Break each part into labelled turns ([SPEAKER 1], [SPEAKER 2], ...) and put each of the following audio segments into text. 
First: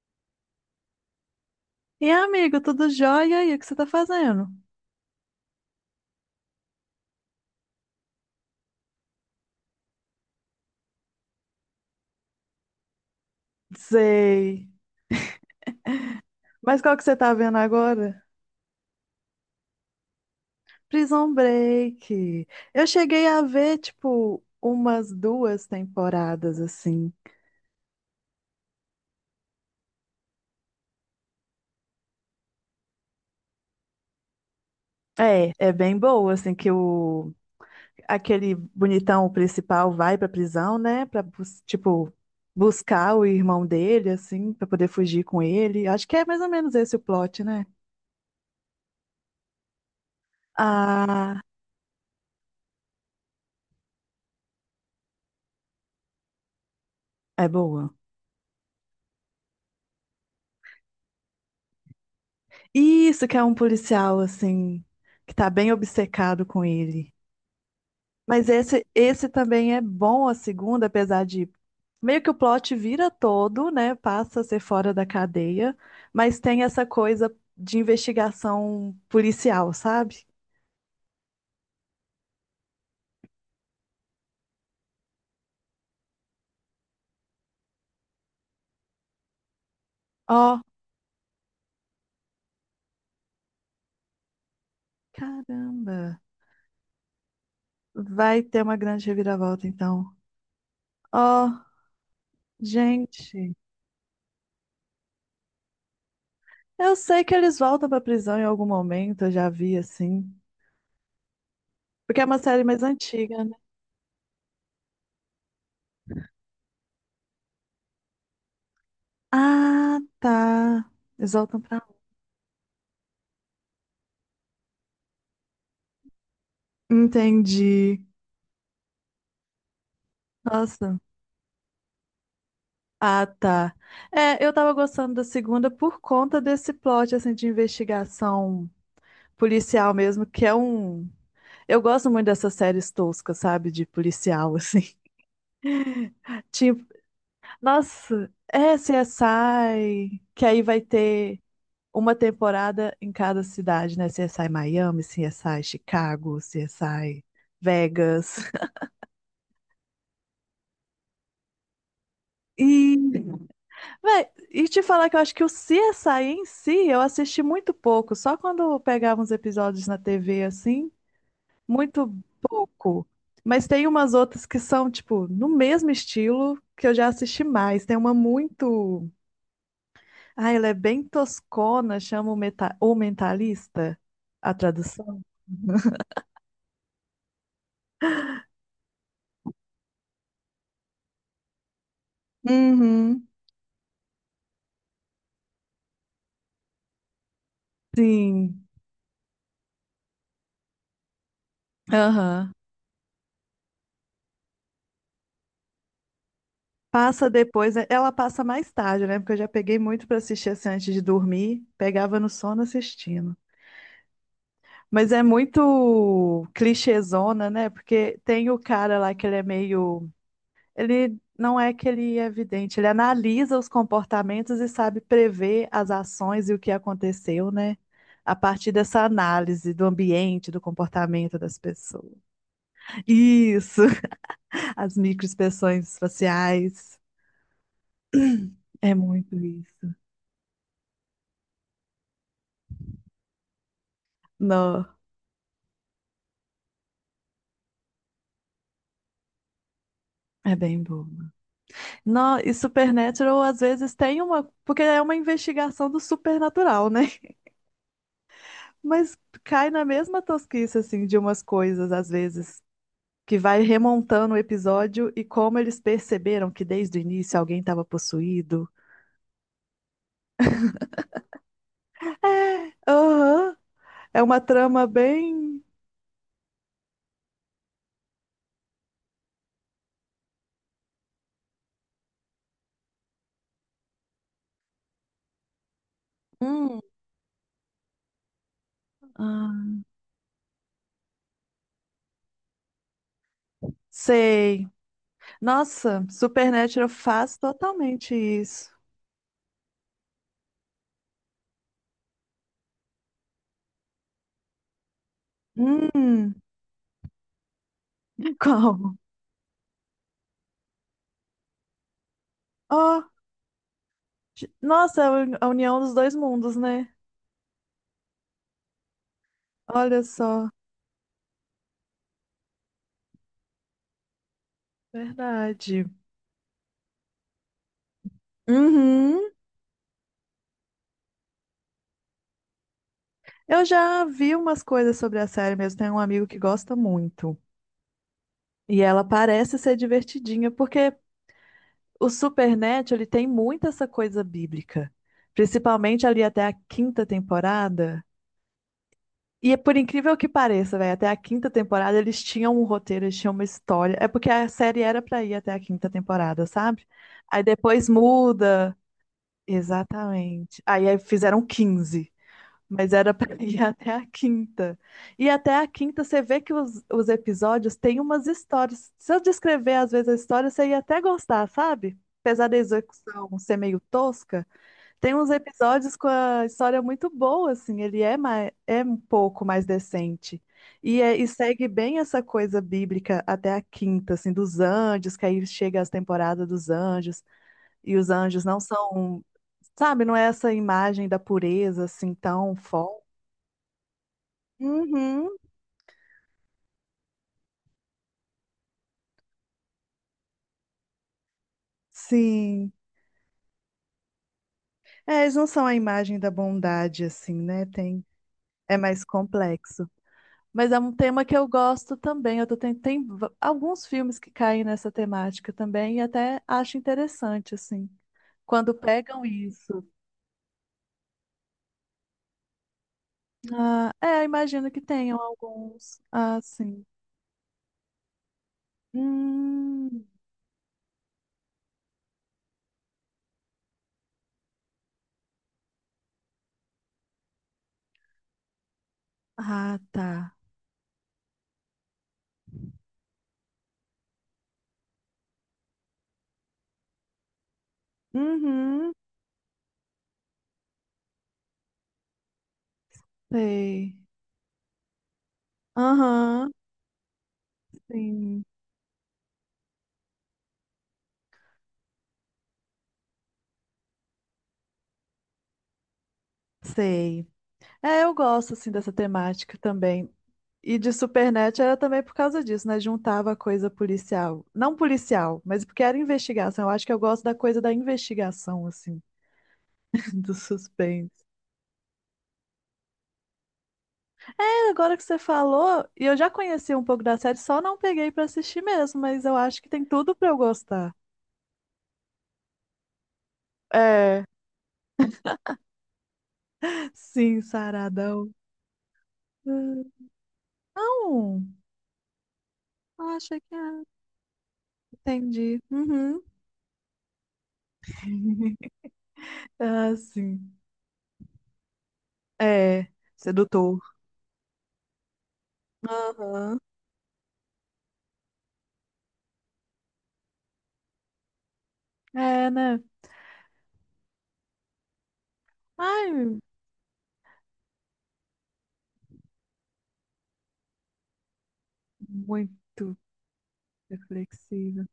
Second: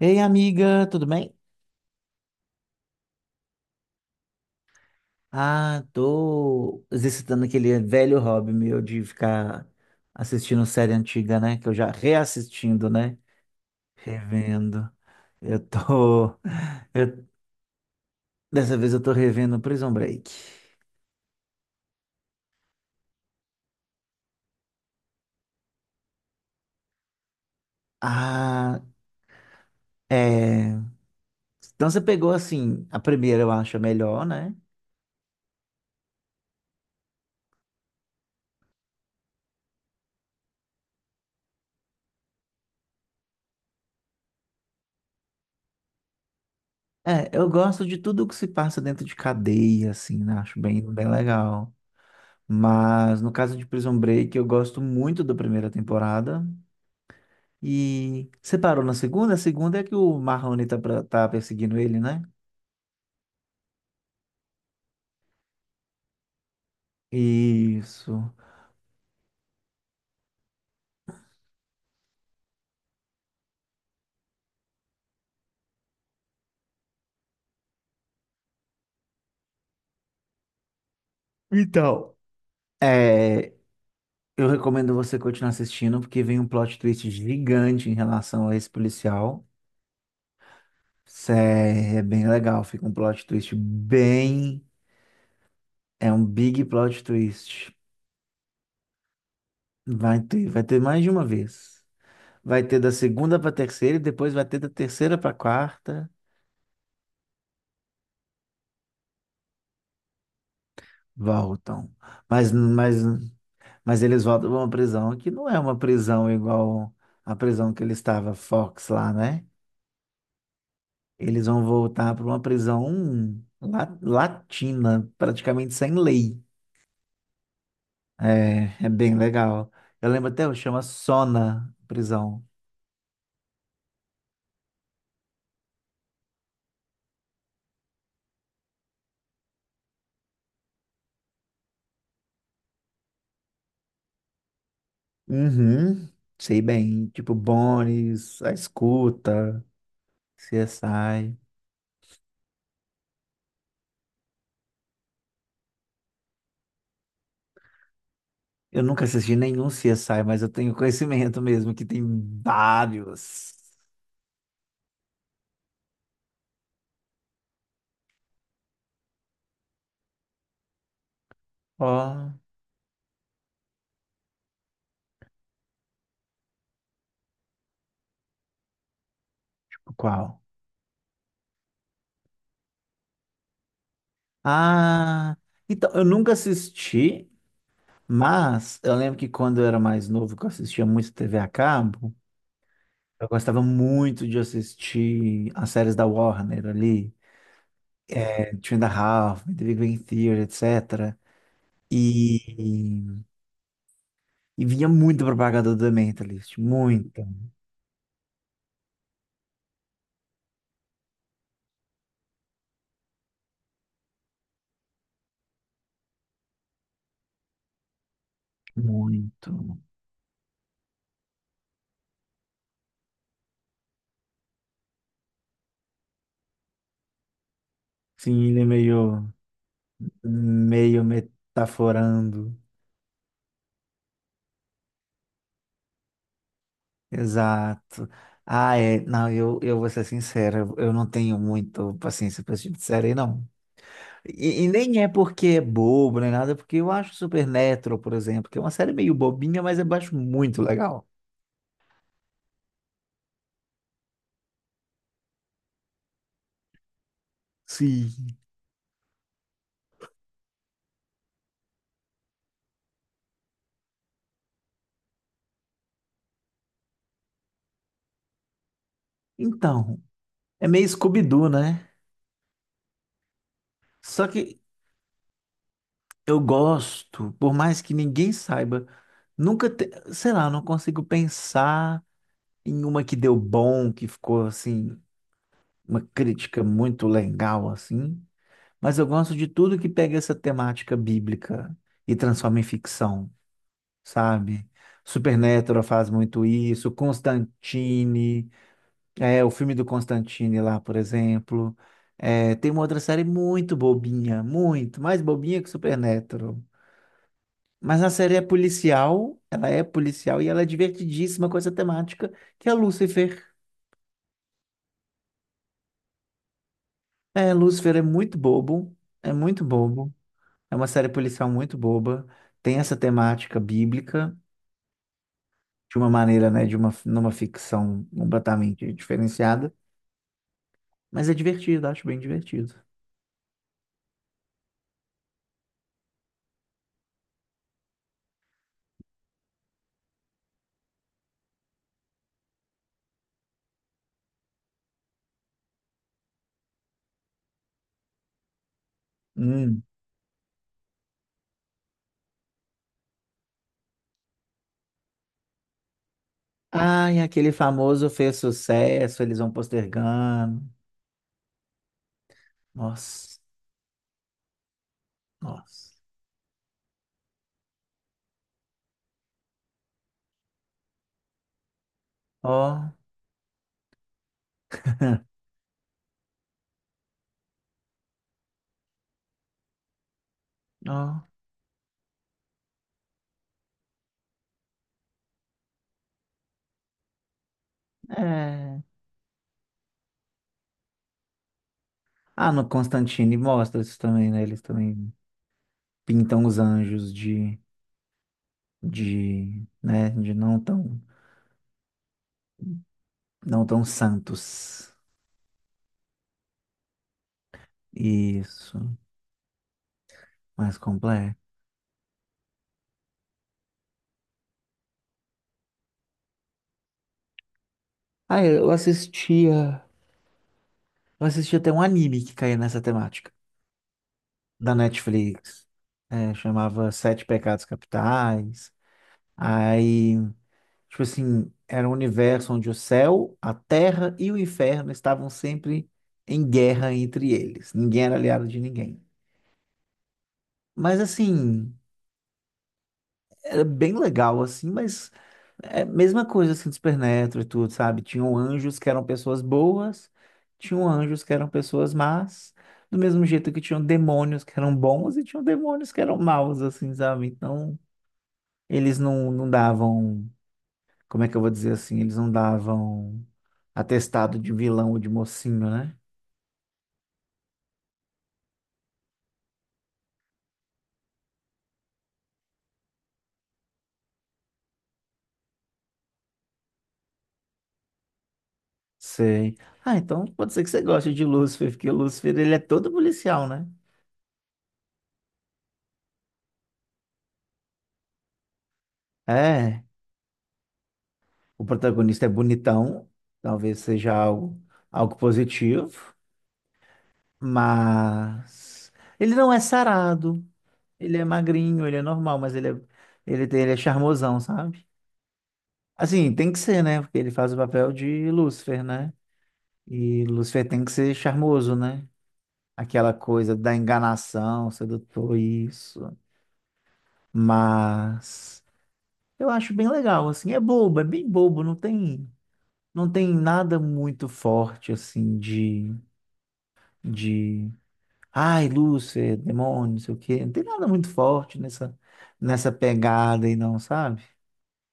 [SPEAKER 1] Ei, amiga, tudo bem?
[SPEAKER 2] E amigo, tudo jóia? E aí, o que você tá fazendo?
[SPEAKER 1] Tô exercitando aquele velho hobby meu de ficar assistindo série antiga, né? Que eu já reassistindo, né?
[SPEAKER 2] Sei.
[SPEAKER 1] Revendo. Eu tô.
[SPEAKER 2] Mas qual que você
[SPEAKER 1] eu-
[SPEAKER 2] tá vendo agora?
[SPEAKER 1] Dessa vez eu tô revendo Prison Break.
[SPEAKER 2] Prison Break. Eu cheguei a ver, tipo, umas duas temporadas, assim.
[SPEAKER 1] Ah, é. Então você pegou assim, a primeira eu acho a melhor, né?
[SPEAKER 2] É, é bem boa, assim, que o... Aquele bonitão principal vai pra prisão, né? Pra, tipo, buscar o irmão dele, assim, pra poder fugir com ele. Acho que é mais ou menos esse o
[SPEAKER 1] É,
[SPEAKER 2] plot,
[SPEAKER 1] eu
[SPEAKER 2] né?
[SPEAKER 1] gosto de tudo que se passa dentro de cadeia, assim, né? Acho bem
[SPEAKER 2] Ah,
[SPEAKER 1] legal. Mas no caso de Prison Break, eu gosto muito da primeira temporada.
[SPEAKER 2] é boa.
[SPEAKER 1] E você parou na segunda? A segunda é que o Marrone tá, tá perseguindo ele, né?
[SPEAKER 2] Isso que é um policial, assim, que tá bem obcecado com ele.
[SPEAKER 1] Isso.
[SPEAKER 2] Mas esse também é bom a segunda, apesar de meio que o plot vira todo, né? Passa a ser fora da cadeia, mas tem essa coisa de investigação policial, sabe?
[SPEAKER 1] Então, é, eu recomendo você continuar assistindo, porque vem um plot twist gigante em relação a esse policial.
[SPEAKER 2] Ó,
[SPEAKER 1] É bem legal, fica um plot twist bem. É
[SPEAKER 2] caramba,
[SPEAKER 1] um big plot twist.
[SPEAKER 2] vai ter uma grande reviravolta então.
[SPEAKER 1] Vai ter mais de uma
[SPEAKER 2] Ó,
[SPEAKER 1] vez. Vai ter da segunda pra
[SPEAKER 2] gente,
[SPEAKER 1] terceira e depois vai ter da terceira pra quarta.
[SPEAKER 2] eu sei que eles voltam pra prisão em algum momento, eu já vi assim.
[SPEAKER 1] Voltam.
[SPEAKER 2] Porque é uma
[SPEAKER 1] Mas,
[SPEAKER 2] série mais
[SPEAKER 1] mas
[SPEAKER 2] antiga.
[SPEAKER 1] Mas eles voltam pra uma prisão que não é uma prisão igual a prisão que ele estava, Fox, lá, né?
[SPEAKER 2] Ah, tá. Eles
[SPEAKER 1] Eles
[SPEAKER 2] voltam
[SPEAKER 1] vão
[SPEAKER 2] pra lá.
[SPEAKER 1] voltar para uma prisão latina, praticamente sem lei.
[SPEAKER 2] Entendi.
[SPEAKER 1] É, é bem legal. Eu lembro até, o chama
[SPEAKER 2] Nossa.
[SPEAKER 1] Sona prisão.
[SPEAKER 2] Ah, tá. É, eu tava gostando da segunda por conta desse plot, assim, de investigação policial mesmo, que é um... Eu gosto muito dessas séries toscas, sabe? De policial, assim.
[SPEAKER 1] Uhum, sei
[SPEAKER 2] Tipo,
[SPEAKER 1] bem. Tipo,
[SPEAKER 2] nossa,
[SPEAKER 1] Bones, A
[SPEAKER 2] é
[SPEAKER 1] Escuta,
[SPEAKER 2] CSI, que aí vai
[SPEAKER 1] CSI.
[SPEAKER 2] ter uma temporada em cada cidade, né? CSI Miami, CSI Chicago, CSI Vegas.
[SPEAKER 1] Eu nunca assisti nenhum CSI, mas eu tenho conhecimento mesmo que tem
[SPEAKER 2] E
[SPEAKER 1] vários.
[SPEAKER 2] Véi, e te falar que eu acho que o CSI em si eu assisti muito pouco, só quando eu pegava uns episódios na TV assim, muito
[SPEAKER 1] Ó,
[SPEAKER 2] pouco. Mas tem umas outras que são, tipo, no mesmo estilo que eu já assisti mais. Tem uma muito.
[SPEAKER 1] qual?
[SPEAKER 2] Ah, ela é bem toscona, chama o Mentalista, a tradução.
[SPEAKER 1] Ah, eu nunca assisti, mas eu lembro que quando eu era mais novo, que eu assistia muito TV a cabo,
[SPEAKER 2] Uhum.
[SPEAKER 1] eu gostava muito de assistir as séries da Warner ali,
[SPEAKER 2] Sim.
[SPEAKER 1] Two and a Half, The Big Bang Theory, etc.
[SPEAKER 2] Aham.
[SPEAKER 1] E, e vinha muita propaganda do The Mentalist,
[SPEAKER 2] Passa depois, né? Ela passa mais tarde, né? Porque eu já peguei muito pra assistir assim antes de dormir, pegava no sono assistindo. Mas é muito clichêzona, né? Porque tem o cara lá que ele é
[SPEAKER 1] muito.
[SPEAKER 2] meio. Ele não é que ele é vidente, ele analisa os comportamentos e sabe prever as ações e o que aconteceu, né? A
[SPEAKER 1] Sim,
[SPEAKER 2] partir dessa análise do ambiente, do
[SPEAKER 1] meio
[SPEAKER 2] comportamento das pessoas.
[SPEAKER 1] metaforando.
[SPEAKER 2] Isso! As microexpressões faciais.
[SPEAKER 1] Exato. Ah,
[SPEAKER 2] É
[SPEAKER 1] é. Não,
[SPEAKER 2] muito
[SPEAKER 1] eu vou
[SPEAKER 2] isso.
[SPEAKER 1] ser sincero, eu não tenho muito paciência para esse tipo de série, não. E
[SPEAKER 2] Não,
[SPEAKER 1] nem é porque é bobo, nem nada, é porque eu acho Supernatural, por exemplo, que é uma série meio bobinha, mas eu acho
[SPEAKER 2] é
[SPEAKER 1] muito
[SPEAKER 2] bem
[SPEAKER 1] legal.
[SPEAKER 2] bobo. Não, e Supernatural às vezes tem uma. Porque é uma investigação do supernatural, né?
[SPEAKER 1] Sim.
[SPEAKER 2] Mas cai na mesma tosquice, assim, de umas coisas, às vezes, que vai remontando o episódio e como eles perceberam que desde o início alguém estava possuído.
[SPEAKER 1] Então, é meio Scooby-Doo, né?
[SPEAKER 2] Aham, é
[SPEAKER 1] Só
[SPEAKER 2] uma
[SPEAKER 1] que
[SPEAKER 2] trama bem.
[SPEAKER 1] eu gosto, por mais que ninguém saiba, nunca, te... sei lá, eu não consigo pensar em uma que deu bom, que ficou assim, uma crítica
[SPEAKER 2] Hum.
[SPEAKER 1] muito legal, assim. Mas eu gosto de
[SPEAKER 2] Ah,
[SPEAKER 1] tudo que pega essa temática bíblica e transforma em ficção,
[SPEAKER 2] sei.
[SPEAKER 1] sabe? Supernatural
[SPEAKER 2] Nossa,
[SPEAKER 1] faz muito
[SPEAKER 2] Supernatural
[SPEAKER 1] isso,
[SPEAKER 2] faz totalmente
[SPEAKER 1] Constantine,
[SPEAKER 2] isso.
[SPEAKER 1] é, o filme do Constantine lá, por exemplo. É, tem uma outra série muito bobinha, mais bobinha que
[SPEAKER 2] Hum,
[SPEAKER 1] Supernatural. Mas a série é
[SPEAKER 2] como?
[SPEAKER 1] policial, ela é policial e ela é divertidíssima com essa temática, que é
[SPEAKER 2] Ó.
[SPEAKER 1] Lucifer.
[SPEAKER 2] Nossa, é a a união dos dois mundos, né?
[SPEAKER 1] É, Lúcifer é muito bobo, é muito
[SPEAKER 2] Olha
[SPEAKER 1] bobo.
[SPEAKER 2] só,
[SPEAKER 1] É uma série policial muito boba, tem essa temática bíblica.
[SPEAKER 2] verdade.
[SPEAKER 1] De uma maneira, numa ficção completamente
[SPEAKER 2] Uhum.
[SPEAKER 1] diferenciada, mas é divertido, acho bem divertido.
[SPEAKER 2] Eu já vi umas coisas sobre a série mesmo. Tem um amigo que gosta muito. E ela parece ser divertidinha, porque o Supernatural, ele tem muito essa coisa bíblica. Principalmente ali até a quinta temporada. E é por
[SPEAKER 1] Hum.
[SPEAKER 2] incrível que pareça, velho, até a quinta temporada eles tinham um roteiro, eles tinham uma história. É porque a série era pra ir até a quinta temporada, sabe?
[SPEAKER 1] Ai,
[SPEAKER 2] Aí
[SPEAKER 1] aquele
[SPEAKER 2] depois
[SPEAKER 1] famoso fez
[SPEAKER 2] muda.
[SPEAKER 1] sucesso, eles vão postergando.
[SPEAKER 2] Exatamente. Aí fizeram quinze, mas era para
[SPEAKER 1] Nossa,
[SPEAKER 2] ir até a quinta. E até a
[SPEAKER 1] nossa.
[SPEAKER 2] quinta você vê que os episódios têm umas histórias. Se eu descrever às vezes a história, você ia até gostar, sabe? Apesar da
[SPEAKER 1] Ó,
[SPEAKER 2] execução ser meio tosca, tem uns episódios com a história muito boa, assim, ele é, mais, é um pouco mais decente. E,
[SPEAKER 1] ó,
[SPEAKER 2] e segue bem essa coisa bíblica até a quinta, assim, dos anjos, que aí chega as temporadas dos anjos e os anjos não
[SPEAKER 1] é.
[SPEAKER 2] são. Sabe, não é essa imagem da pureza assim
[SPEAKER 1] Ah,
[SPEAKER 2] tão
[SPEAKER 1] no
[SPEAKER 2] forte.
[SPEAKER 1] Constantine mostra isso também, né? Eles também
[SPEAKER 2] Uhum,
[SPEAKER 1] pintam os anjos de não tão,
[SPEAKER 2] sim.
[SPEAKER 1] não tão santos.
[SPEAKER 2] É, eles não são a imagem da bondade assim, né? Tem, é
[SPEAKER 1] Isso,
[SPEAKER 2] mais complexo. Mas
[SPEAKER 1] mais
[SPEAKER 2] é um tema
[SPEAKER 1] completo.
[SPEAKER 2] que eu gosto também. Eu tô alguns filmes que caem nessa temática também e até acho interessante assim,
[SPEAKER 1] Ah, eu
[SPEAKER 2] quando pegam
[SPEAKER 1] assistia.
[SPEAKER 2] isso.
[SPEAKER 1] Eu assisti até um anime que caía nessa temática,
[SPEAKER 2] Ah, é, imagino
[SPEAKER 1] da
[SPEAKER 2] que tenham
[SPEAKER 1] Netflix.
[SPEAKER 2] alguns.
[SPEAKER 1] É,
[SPEAKER 2] Ah, sim.
[SPEAKER 1] chamava Sete Pecados Capitais.
[SPEAKER 2] Hum,
[SPEAKER 1] Aí, tipo assim, era um universo onde o céu, a terra e o inferno estavam sempre em guerra entre eles. Ninguém era aliado de ninguém.
[SPEAKER 2] ah, tá.
[SPEAKER 1] Mas assim. Era bem legal, assim, mas é a mesma coisa assim do Supernatural e tudo, sabe? Tinham anjos que
[SPEAKER 2] Uhum,
[SPEAKER 1] eram pessoas boas, tinham anjos que eram pessoas más, do mesmo jeito que tinham
[SPEAKER 2] sei.
[SPEAKER 1] demônios que eram bons e tinham demônios que eram
[SPEAKER 2] Aham,
[SPEAKER 1] maus, assim, sabe? Então,
[SPEAKER 2] sim.
[SPEAKER 1] eles não, não davam, como é que eu vou dizer assim? Eles não davam atestado de vilão ou de mocinho, né?
[SPEAKER 2] Sei. É, eu gosto assim dessa temática também. E de Supernet era também por causa disso, né? Juntava a coisa policial. Não policial, mas porque era investigação. Eu acho que eu gosto da coisa da investigação, assim,
[SPEAKER 1] Sei. Ah, então
[SPEAKER 2] do
[SPEAKER 1] pode ser que você goste de
[SPEAKER 2] suspense.
[SPEAKER 1] Lúcifer, porque o Lúcifer, ele é todo policial, né?
[SPEAKER 2] É, agora que você falou, e eu já conheci um pouco da série, só não peguei pra assistir mesmo, mas eu acho que
[SPEAKER 1] É.
[SPEAKER 2] tem tudo pra eu gostar.
[SPEAKER 1] O protagonista é bonitão, talvez seja
[SPEAKER 2] É,
[SPEAKER 1] algo, algo positivo,
[SPEAKER 2] sim, Saradão.
[SPEAKER 1] mas ele não é
[SPEAKER 2] Hum.
[SPEAKER 1] sarado, ele é
[SPEAKER 2] Não,
[SPEAKER 1] magrinho, ele é normal,
[SPEAKER 2] acha que
[SPEAKER 1] ele é
[SPEAKER 2] é.
[SPEAKER 1] charmosão, sabe?
[SPEAKER 2] Entendi. Uhum.
[SPEAKER 1] Assim, tem que ser, né? Porque ele faz o papel de Lúcifer, né?
[SPEAKER 2] Ah,
[SPEAKER 1] E
[SPEAKER 2] sim.
[SPEAKER 1] Lúcifer tem que ser charmoso, né?
[SPEAKER 2] É,
[SPEAKER 1] Aquela coisa da
[SPEAKER 2] sedutor.
[SPEAKER 1] enganação, sedutor, isso.
[SPEAKER 2] Aham.
[SPEAKER 1] Mas eu acho bem legal, assim, é bobo, é bem bobo,
[SPEAKER 2] É, né?
[SPEAKER 1] não tem nada muito forte, assim,
[SPEAKER 2] Ai,
[SPEAKER 1] de ai, Lúcifer, demônio, não sei o quê. Não tem nada muito forte nessa, nessa
[SPEAKER 2] muito
[SPEAKER 1] pegada aí, não, sabe?
[SPEAKER 2] reflexiva.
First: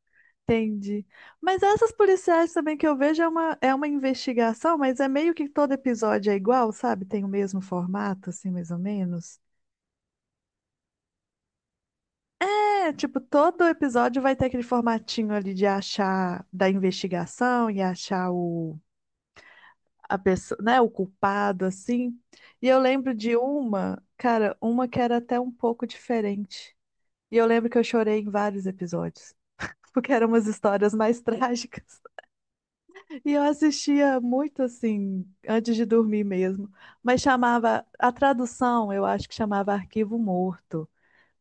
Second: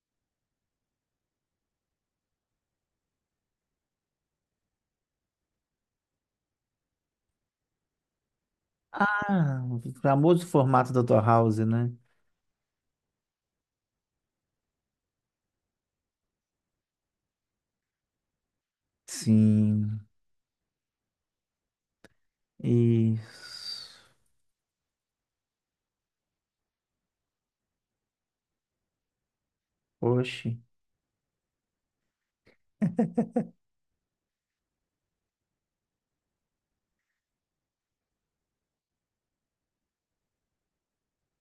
[SPEAKER 2] Entendi. Mas essas policiais também que eu vejo é é uma investigação, mas é meio que todo episódio é igual, sabe? Tem o mesmo formato, assim, mais ou menos.
[SPEAKER 1] Ah, o famoso formato da tua House, né?
[SPEAKER 2] É, tipo, todo episódio vai ter aquele formatinho ali de achar da investigação e achar o,
[SPEAKER 1] Sim.
[SPEAKER 2] a pessoa, né, o culpado, assim. E eu lembro de
[SPEAKER 1] Isso.
[SPEAKER 2] uma, cara, uma que era até um pouco diferente. E eu lembro que eu chorei em vários episódios, porque eram umas
[SPEAKER 1] Oxe.
[SPEAKER 2] histórias mais trágicas. E eu assistia muito assim, antes de dormir mesmo. Mas chamava, a tradução eu acho que chamava Arquivo Morto,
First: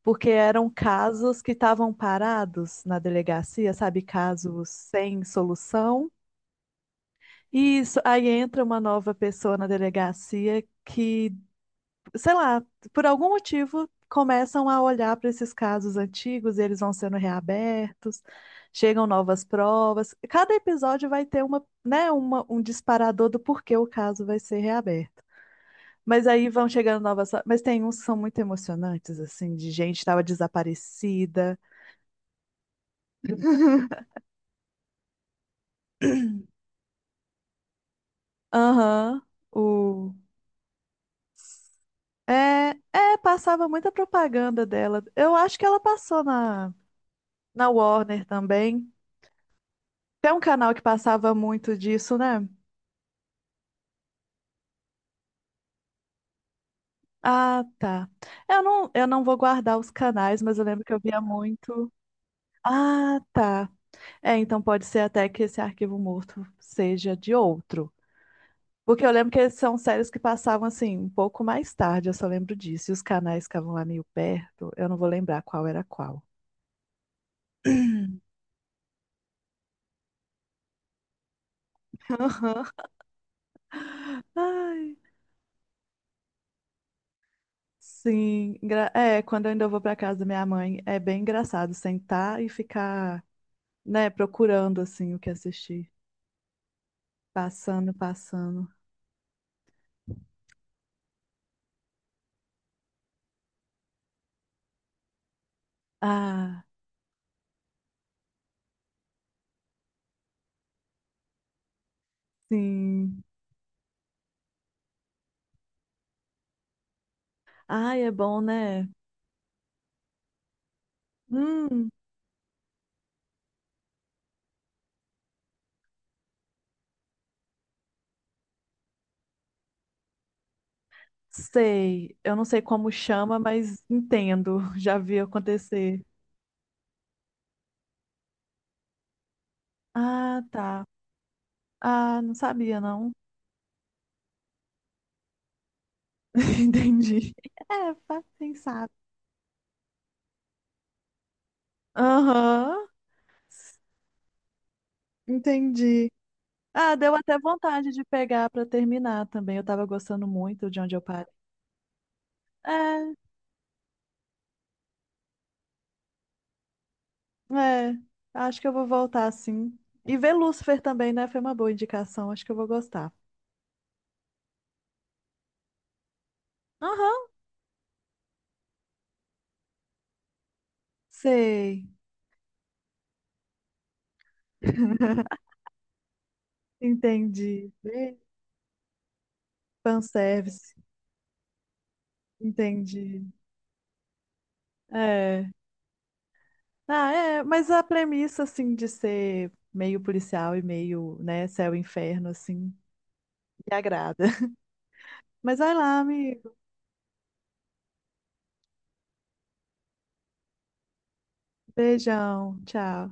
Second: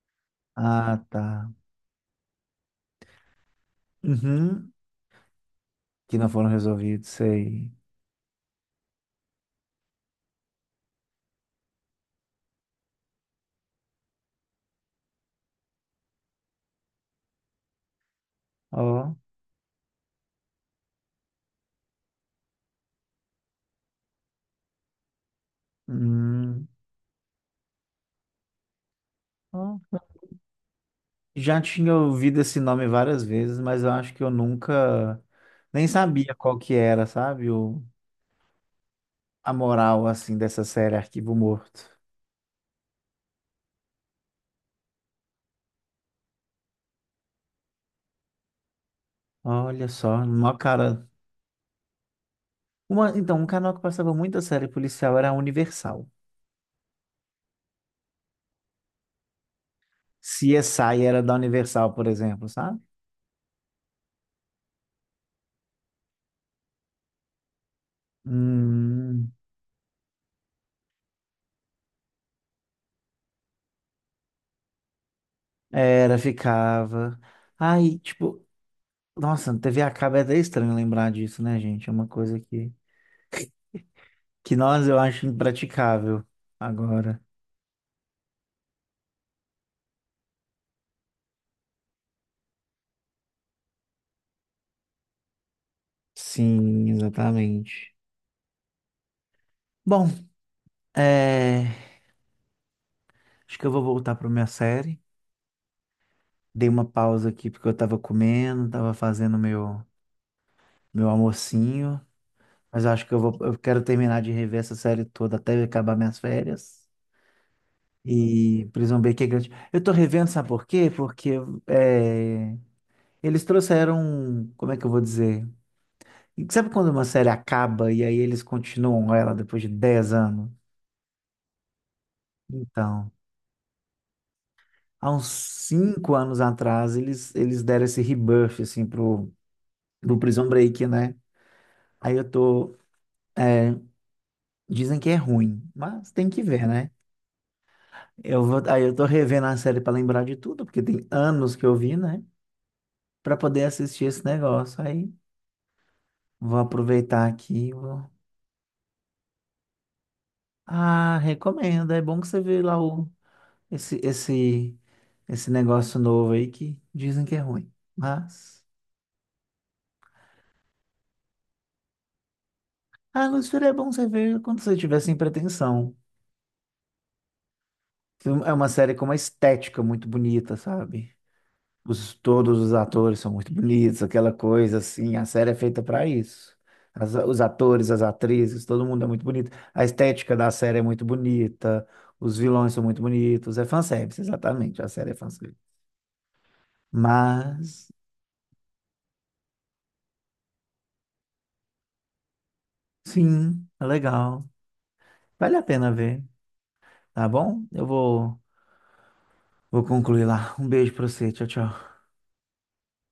[SPEAKER 2] porque eram
[SPEAKER 1] Ah,
[SPEAKER 2] casos
[SPEAKER 1] tá.
[SPEAKER 2] que estavam parados na delegacia, sabe? Casos
[SPEAKER 1] Uhum.
[SPEAKER 2] sem solução.
[SPEAKER 1] Que não foram resolvidos, sei.
[SPEAKER 2] E isso, aí entra uma nova pessoa na delegacia que sei lá, por algum motivo, começam a olhar para esses casos antigos, e eles vão sendo reabertos, chegam
[SPEAKER 1] Ó.
[SPEAKER 2] novas provas. Cada episódio vai ter um disparador do porquê o caso vai ser reaberto. Mas aí vão
[SPEAKER 1] Hum.
[SPEAKER 2] chegando novas. Mas tem uns que são muito emocionantes, assim, de
[SPEAKER 1] Ó.
[SPEAKER 2] gente que estava desaparecida.
[SPEAKER 1] Já tinha ouvido esse nome várias vezes, mas eu acho que eu nunca nem sabia qual que era, sabe?
[SPEAKER 2] Aham.
[SPEAKER 1] A moral,
[SPEAKER 2] O...
[SPEAKER 1] assim, dessa série Arquivo Morto.
[SPEAKER 2] É, é, passava muita propaganda dela. Eu acho que ela passou na, na Warner também.
[SPEAKER 1] Olha só,
[SPEAKER 2] Tem um
[SPEAKER 1] uma
[SPEAKER 2] canal que
[SPEAKER 1] cara.
[SPEAKER 2] passava muito disso, né?
[SPEAKER 1] Um canal que passava muita série policial era a Universal.
[SPEAKER 2] Ah, tá. Eu não vou guardar os canais, mas eu lembro que eu
[SPEAKER 1] CSI
[SPEAKER 2] via
[SPEAKER 1] era da
[SPEAKER 2] muito.
[SPEAKER 1] Universal, por exemplo, sabe?
[SPEAKER 2] Ah, tá. É, então pode ser até que esse arquivo morto seja de outro. Porque eu lembro
[SPEAKER 1] Hum,
[SPEAKER 2] que são séries que passavam assim, um pouco mais tarde, eu só lembro disso. E os canais ficavam lá meio perto, eu não vou lembrar qual era
[SPEAKER 1] era,
[SPEAKER 2] qual.
[SPEAKER 1] ficava. Aí, tipo, nossa, TV a cabo é até estranho lembrar disso, né, gente?
[SPEAKER 2] Aham.
[SPEAKER 1] Que nós
[SPEAKER 2] Ai,
[SPEAKER 1] eu acho impraticável agora.
[SPEAKER 2] sim. É, quando eu ainda vou pra casa da minha mãe, é bem engraçado sentar e ficar, né, procurando assim o que assistir.
[SPEAKER 1] Sim, exatamente.
[SPEAKER 2] Passando, passando.
[SPEAKER 1] Bom, é, acho que eu vou voltar para minha série.
[SPEAKER 2] Ah,
[SPEAKER 1] Dei uma pausa aqui porque eu tava comendo, tava fazendo meu almocinho. Mas eu acho que eu
[SPEAKER 2] sim.
[SPEAKER 1] vou, eu quero terminar de rever essa série toda até acabar minhas férias.
[SPEAKER 2] Ai, é bom,
[SPEAKER 1] E
[SPEAKER 2] né?
[SPEAKER 1] Prison Break é grande. Eu tô revendo, sabe por quê? Porque
[SPEAKER 2] Hum,
[SPEAKER 1] é, eles trouxeram, um, como é que eu vou dizer? E sabe quando uma série acaba e aí eles continuam ela depois de 10 anos?
[SPEAKER 2] sei. Eu não sei como
[SPEAKER 1] Então,
[SPEAKER 2] chama, mas entendo. Já
[SPEAKER 1] há
[SPEAKER 2] vi
[SPEAKER 1] uns
[SPEAKER 2] acontecer.
[SPEAKER 1] 5 anos atrás, eles deram esse rebuff, assim, pro, pro
[SPEAKER 2] Ah,
[SPEAKER 1] Prison
[SPEAKER 2] tá.
[SPEAKER 1] Break, né? Aí
[SPEAKER 2] Ah,
[SPEAKER 1] eu
[SPEAKER 2] não
[SPEAKER 1] tô
[SPEAKER 2] sabia, não.
[SPEAKER 1] é, dizem que é ruim, mas tem que ver, né?
[SPEAKER 2] Entendi. É, faz
[SPEAKER 1] Eu vou, aí
[SPEAKER 2] pensar.
[SPEAKER 1] eu tô revendo a série pra lembrar de tudo, porque tem anos que eu vi, né?
[SPEAKER 2] Aham,
[SPEAKER 1] Pra poder assistir esse negócio. Aí
[SPEAKER 2] entendi.
[SPEAKER 1] vou
[SPEAKER 2] Ah, deu
[SPEAKER 1] aproveitar
[SPEAKER 2] até
[SPEAKER 1] aqui. E
[SPEAKER 2] vontade
[SPEAKER 1] vou...
[SPEAKER 2] de pegar pra terminar também. Eu tava gostando muito de onde eu
[SPEAKER 1] Ah,
[SPEAKER 2] parei.
[SPEAKER 1] recomendo. É bom que você vê lá
[SPEAKER 2] É,
[SPEAKER 1] esse, esse, esse negócio novo aí que dizem que é ruim.
[SPEAKER 2] É,
[SPEAKER 1] Mas.
[SPEAKER 2] acho que eu vou voltar sim. E ver Lúcifer também, né? Foi uma boa indicação, acho que eu vou gostar.
[SPEAKER 1] Ah, Lucifer, é bom você ver quando você tiver sem pretensão.
[SPEAKER 2] Aham.
[SPEAKER 1] É uma série com uma estética muito bonita, sabe?
[SPEAKER 2] Sei,
[SPEAKER 1] Todos os atores são muito bonitos, aquela coisa assim. A série é feita para isso. Os
[SPEAKER 2] entendi.
[SPEAKER 1] atores, as
[SPEAKER 2] Ver
[SPEAKER 1] atrizes, todo mundo é muito bonito. A estética da
[SPEAKER 2] Fanservice,
[SPEAKER 1] série é muito bonita. Os vilões são muito
[SPEAKER 2] entendi.
[SPEAKER 1] bonitos. É fanservice, exatamente. A série é
[SPEAKER 2] É.
[SPEAKER 1] fanservice.
[SPEAKER 2] Ah, é, mas a
[SPEAKER 1] Mas,
[SPEAKER 2] premissa, assim, de ser meio policial e meio, né, céu e inferno, assim,
[SPEAKER 1] sim,
[SPEAKER 2] me
[SPEAKER 1] é
[SPEAKER 2] agrada.
[SPEAKER 1] legal. Vale
[SPEAKER 2] Mas
[SPEAKER 1] a
[SPEAKER 2] vai
[SPEAKER 1] pena
[SPEAKER 2] lá,
[SPEAKER 1] ver,
[SPEAKER 2] amigo.
[SPEAKER 1] tá bom? Vou concluir lá. Um beijo pra você. Tchau, tchau.
[SPEAKER 2] Beijão, tchau.